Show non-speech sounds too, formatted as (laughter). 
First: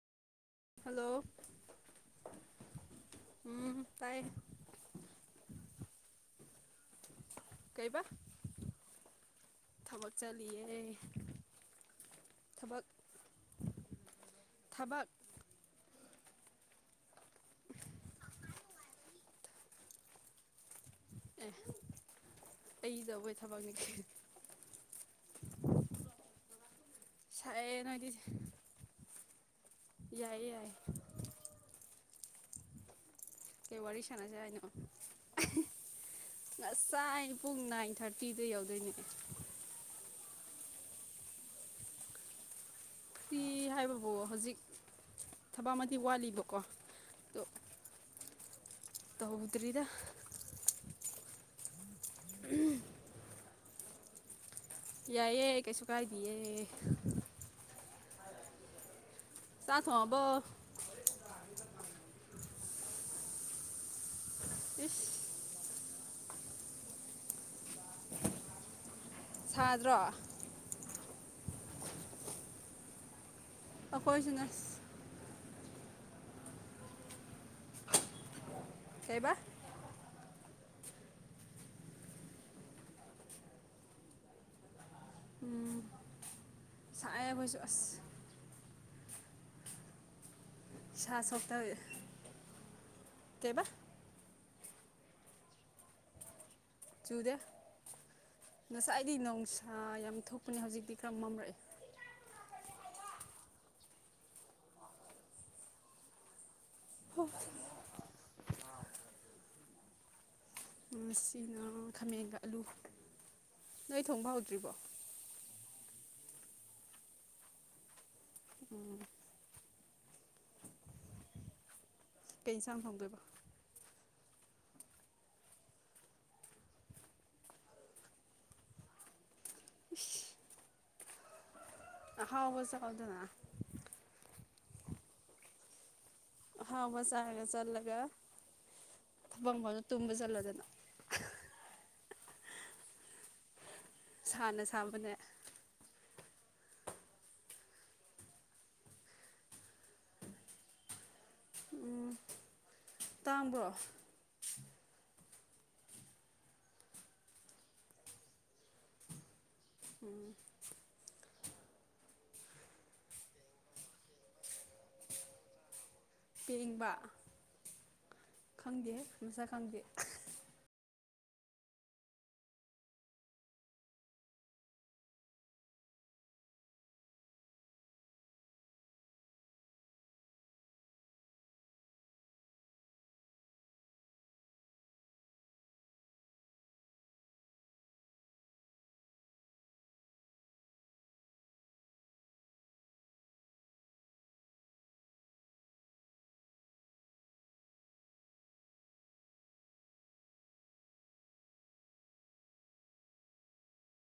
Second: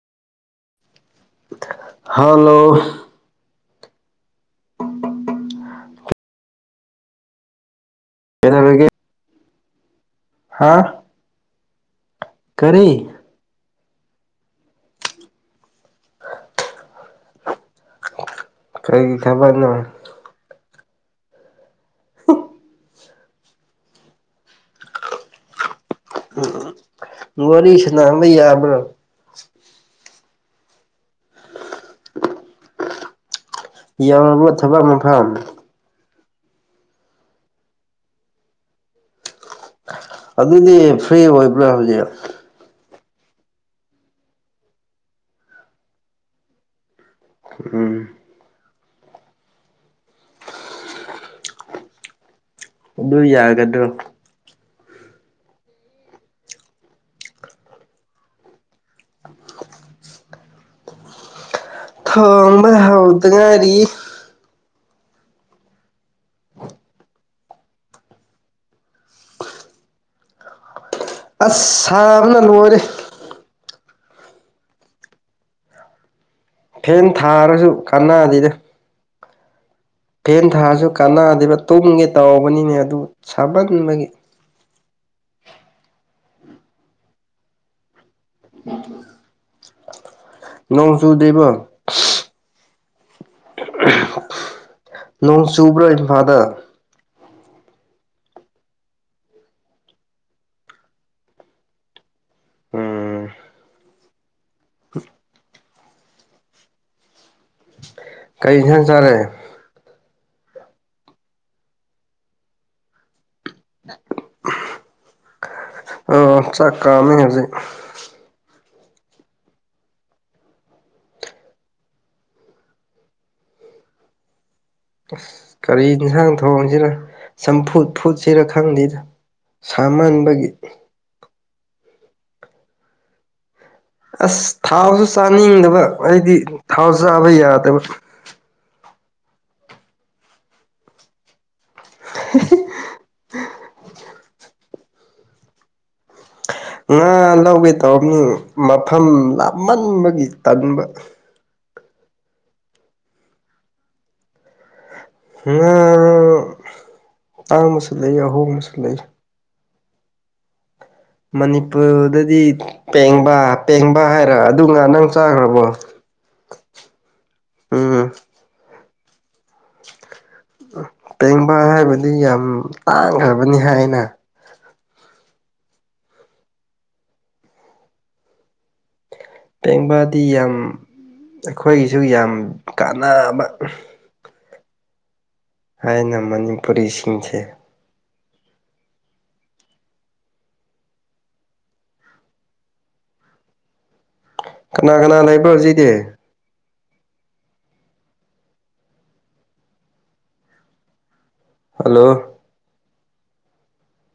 hello hello ꯎꯝ ꯇꯥꯏ ꯀꯩꯕ ꯀꯩꯗꯧꯔꯤꯒꯦ ꯊꯕꯛ ꯆꯠꯂꯤꯌꯦ ꯍꯥꯥ ꯊꯕꯛ ꯀꯔꯤ ꯊꯕꯛ ꯀꯩꯒꯤ ꯊꯕꯛꯅꯣ ꯑꯦ (unintelligible) ꯑꯩ ꯖꯒꯣꯢ ꯊꯕꯛꯅꯤ ꯀꯩ ꯎꯝ ꯋꯥꯔꯤ ꯅꯣꯏꯗꯤ ꯁꯥꯅꯕ ꯌꯥꯕ꯭ꯔꯣ ꯌꯥꯏꯌꯦ ꯌꯥꯏ ꯀꯩ ꯋꯥꯔꯤ ꯁꯥꯟꯅꯁꯦ ꯌꯧꯔꯕ꯭ꯔꯣ ꯍꯥꯢꯅꯣ ꯊꯕꯛ ꯃꯐꯝ ꯉꯁꯥꯏꯅ ꯄꯨꯡ ꯅꯥꯏꯟ ꯊꯥꯔꯇꯤꯗ ꯌꯧꯗꯣꯏꯅꯦ ꯑꯗꯨꯗꯤ ꯐ꯭ꯔꯤ ꯑꯣꯏꯕ꯭ꯔꯥ ꯍꯧꯖꯤꯛ ꯐ꯭ꯔꯤ ꯍꯥꯏꯕꯕꯨ ꯍꯧꯖꯤꯛ ꯊꯕꯛ ꯑꯃꯗꯤ ꯋꯥꯠꯂꯤꯕꯀꯣ ꯑꯗꯣ ꯎꯝ ꯇꯧꯗ꯭ꯔꯤꯗ ꯎꯝ ꯑꯗꯣ ꯌꯥꯒꯗ꯭ꯔꯣ ꯌꯥꯏꯌꯦ ꯀꯩꯁꯨ ꯀꯥꯏꯗꯤꯌꯦ ꯆꯥꯛ ꯊꯣꯡꯉꯕꯣ ꯊꯣꯡꯕ ꯍꯧꯗ ꯉꯥꯢꯔꯤ ꯏꯁꯁꯁ ꯁꯥꯗ꯭ꯔꯣ ꯑꯁ ꯁꯥꯕꯅ ꯂꯣꯏꯔꯦ ꯑꯈꯣꯏꯁꯨꯅꯦ ꯐꯦꯟ ꯊꯥꯔꯁꯨ ꯀꯥꯟꯅꯗꯦꯗ ꯕ ꯐꯦꯟ ꯊꯥꯔꯖꯨ ꯀꯥꯟꯅꯗꯦꯗ ꯇꯨꯝꯒꯦ ꯇꯧꯕꯅꯤꯅꯦ ꯑꯗꯨ ꯁꯥꯃꯟꯕꯒꯤ ꯎꯝ ꯁꯥꯏꯌꯦ ꯑꯈꯣꯢꯁꯨ ꯑꯁ (inaudible) ꯅꯣꯡ ꯏꯁꯥ ꯆꯨꯗ꯭ꯔꯤꯕꯣ ꯁꯣꯛꯇ ꯀꯩꯕꯥ ꯅꯣꯡ ꯆꯨꯕ꯭ꯔꯥ ꯏꯝꯐꯥꯜꯗ ꯆꯨꯗꯦ ꯉꯁꯥꯏꯗꯤ ꯅꯨꯡꯁꯥ ꯌꯥꯝ ꯊꯣꯛꯄꯅꯦ ꯍꯧꯖꯤꯛꯇꯤ ꯈꯔ ꯃꯝꯔꯛꯑꯦ ꯎꯝ ꯍꯁ ꯀꯩ ꯑꯦꯟꯁꯥꯡ ꯆꯔꯦ ꯉꯁꯤꯅ ꯈꯥꯃꯦꯟꯒ ꯑꯂꯨ ꯅꯣꯏ ꯊꯣꯡꯕ ꯍꯧꯗ꯭ꯔꯤꯕꯣ ꯑꯥ ꯆꯥꯛ ꯀꯥꯝꯃꯦ ꯍꯧꯖꯤꯛ ꯎꯝ ꯀꯩ ꯁꯥꯡ ꯊꯣꯡꯗꯣꯢꯕ ꯑꯁ ꯀꯔꯤ ꯌꯦꯟꯁꯥꯡ ꯊꯣꯡꯁꯤꯔ ꯆꯝꯐꯨꯠ ꯐꯨꯠꯁꯤꯔ ꯈꯪꯗꯦ ꯁꯥꯃꯟꯕꯒꯤ ꯑꯍꯥꯎꯕ ꯆꯥꯎꯗꯅ ꯑꯁ ꯊꯥꯎꯁꯨ ꯆꯥꯅꯤꯡꯗꯕ ꯑꯩꯗꯤ ꯊꯥꯎ ꯑꯍꯥꯎꯕ ꯆꯥꯕ ꯌꯥꯗꯕ ꯕꯪ ꯕ ꯇꯨꯝꯕ ꯆꯠꯂꯣꯗꯅ (unintelligible) ꯁꯥꯅ ꯁꯥꯕꯅꯦ ꯉꯥ ꯂꯧꯒꯦ ꯇꯧꯕꯅꯤ ꯃꯐꯝ ꯂꯥꯞꯃꯟꯕꯒꯤ ꯇꯟꯕ ꯎꯝ ꯇꯥꯡꯕ꯭ꯔꯣ ꯉꯥ ꯇꯥꯡꯕꯁꯨ ꯂꯩ ꯑꯍꯣꯡꯕꯁꯨ ꯂꯩ ꯎꯝ ꯃꯅꯤꯄꯨꯔꯗꯗꯤ ꯄꯦꯡꯕ ꯄꯦꯡꯕ ꯍꯥꯏꯔ ꯑꯗꯨ ꯉꯥꯗꯨ ꯅꯪ ꯆꯥꯒ꯭ꯔꯕꯣ ꯄꯦꯡꯕ ꯈꯪꯗꯦꯍꯦ ꯃꯁꯛ ꯈꯪꯗꯦ ꯄꯦꯡꯕ ꯍꯥꯏꯕꯗꯤ ꯌꯥꯝ ꯇꯥꯡꯒ꯭ꯔꯕꯅꯤ ꯍꯥꯏꯅ ꯄꯦꯡꯕꯗꯤ ꯌꯥꯝ ꯑꯩꯈꯣꯏꯒꯤꯁꯨ ꯌꯥꯝ ꯀꯥꯟꯅꯕ ꯍꯥꯏꯅ ꯃꯅꯤꯄꯨꯔꯤꯁꯤꯡꯁꯦ ꯀꯅꯥ ꯀꯅꯥ ꯂꯩꯕ ꯍꯧꯖꯤꯛꯇꯤ ꯍꯜꯂꯣ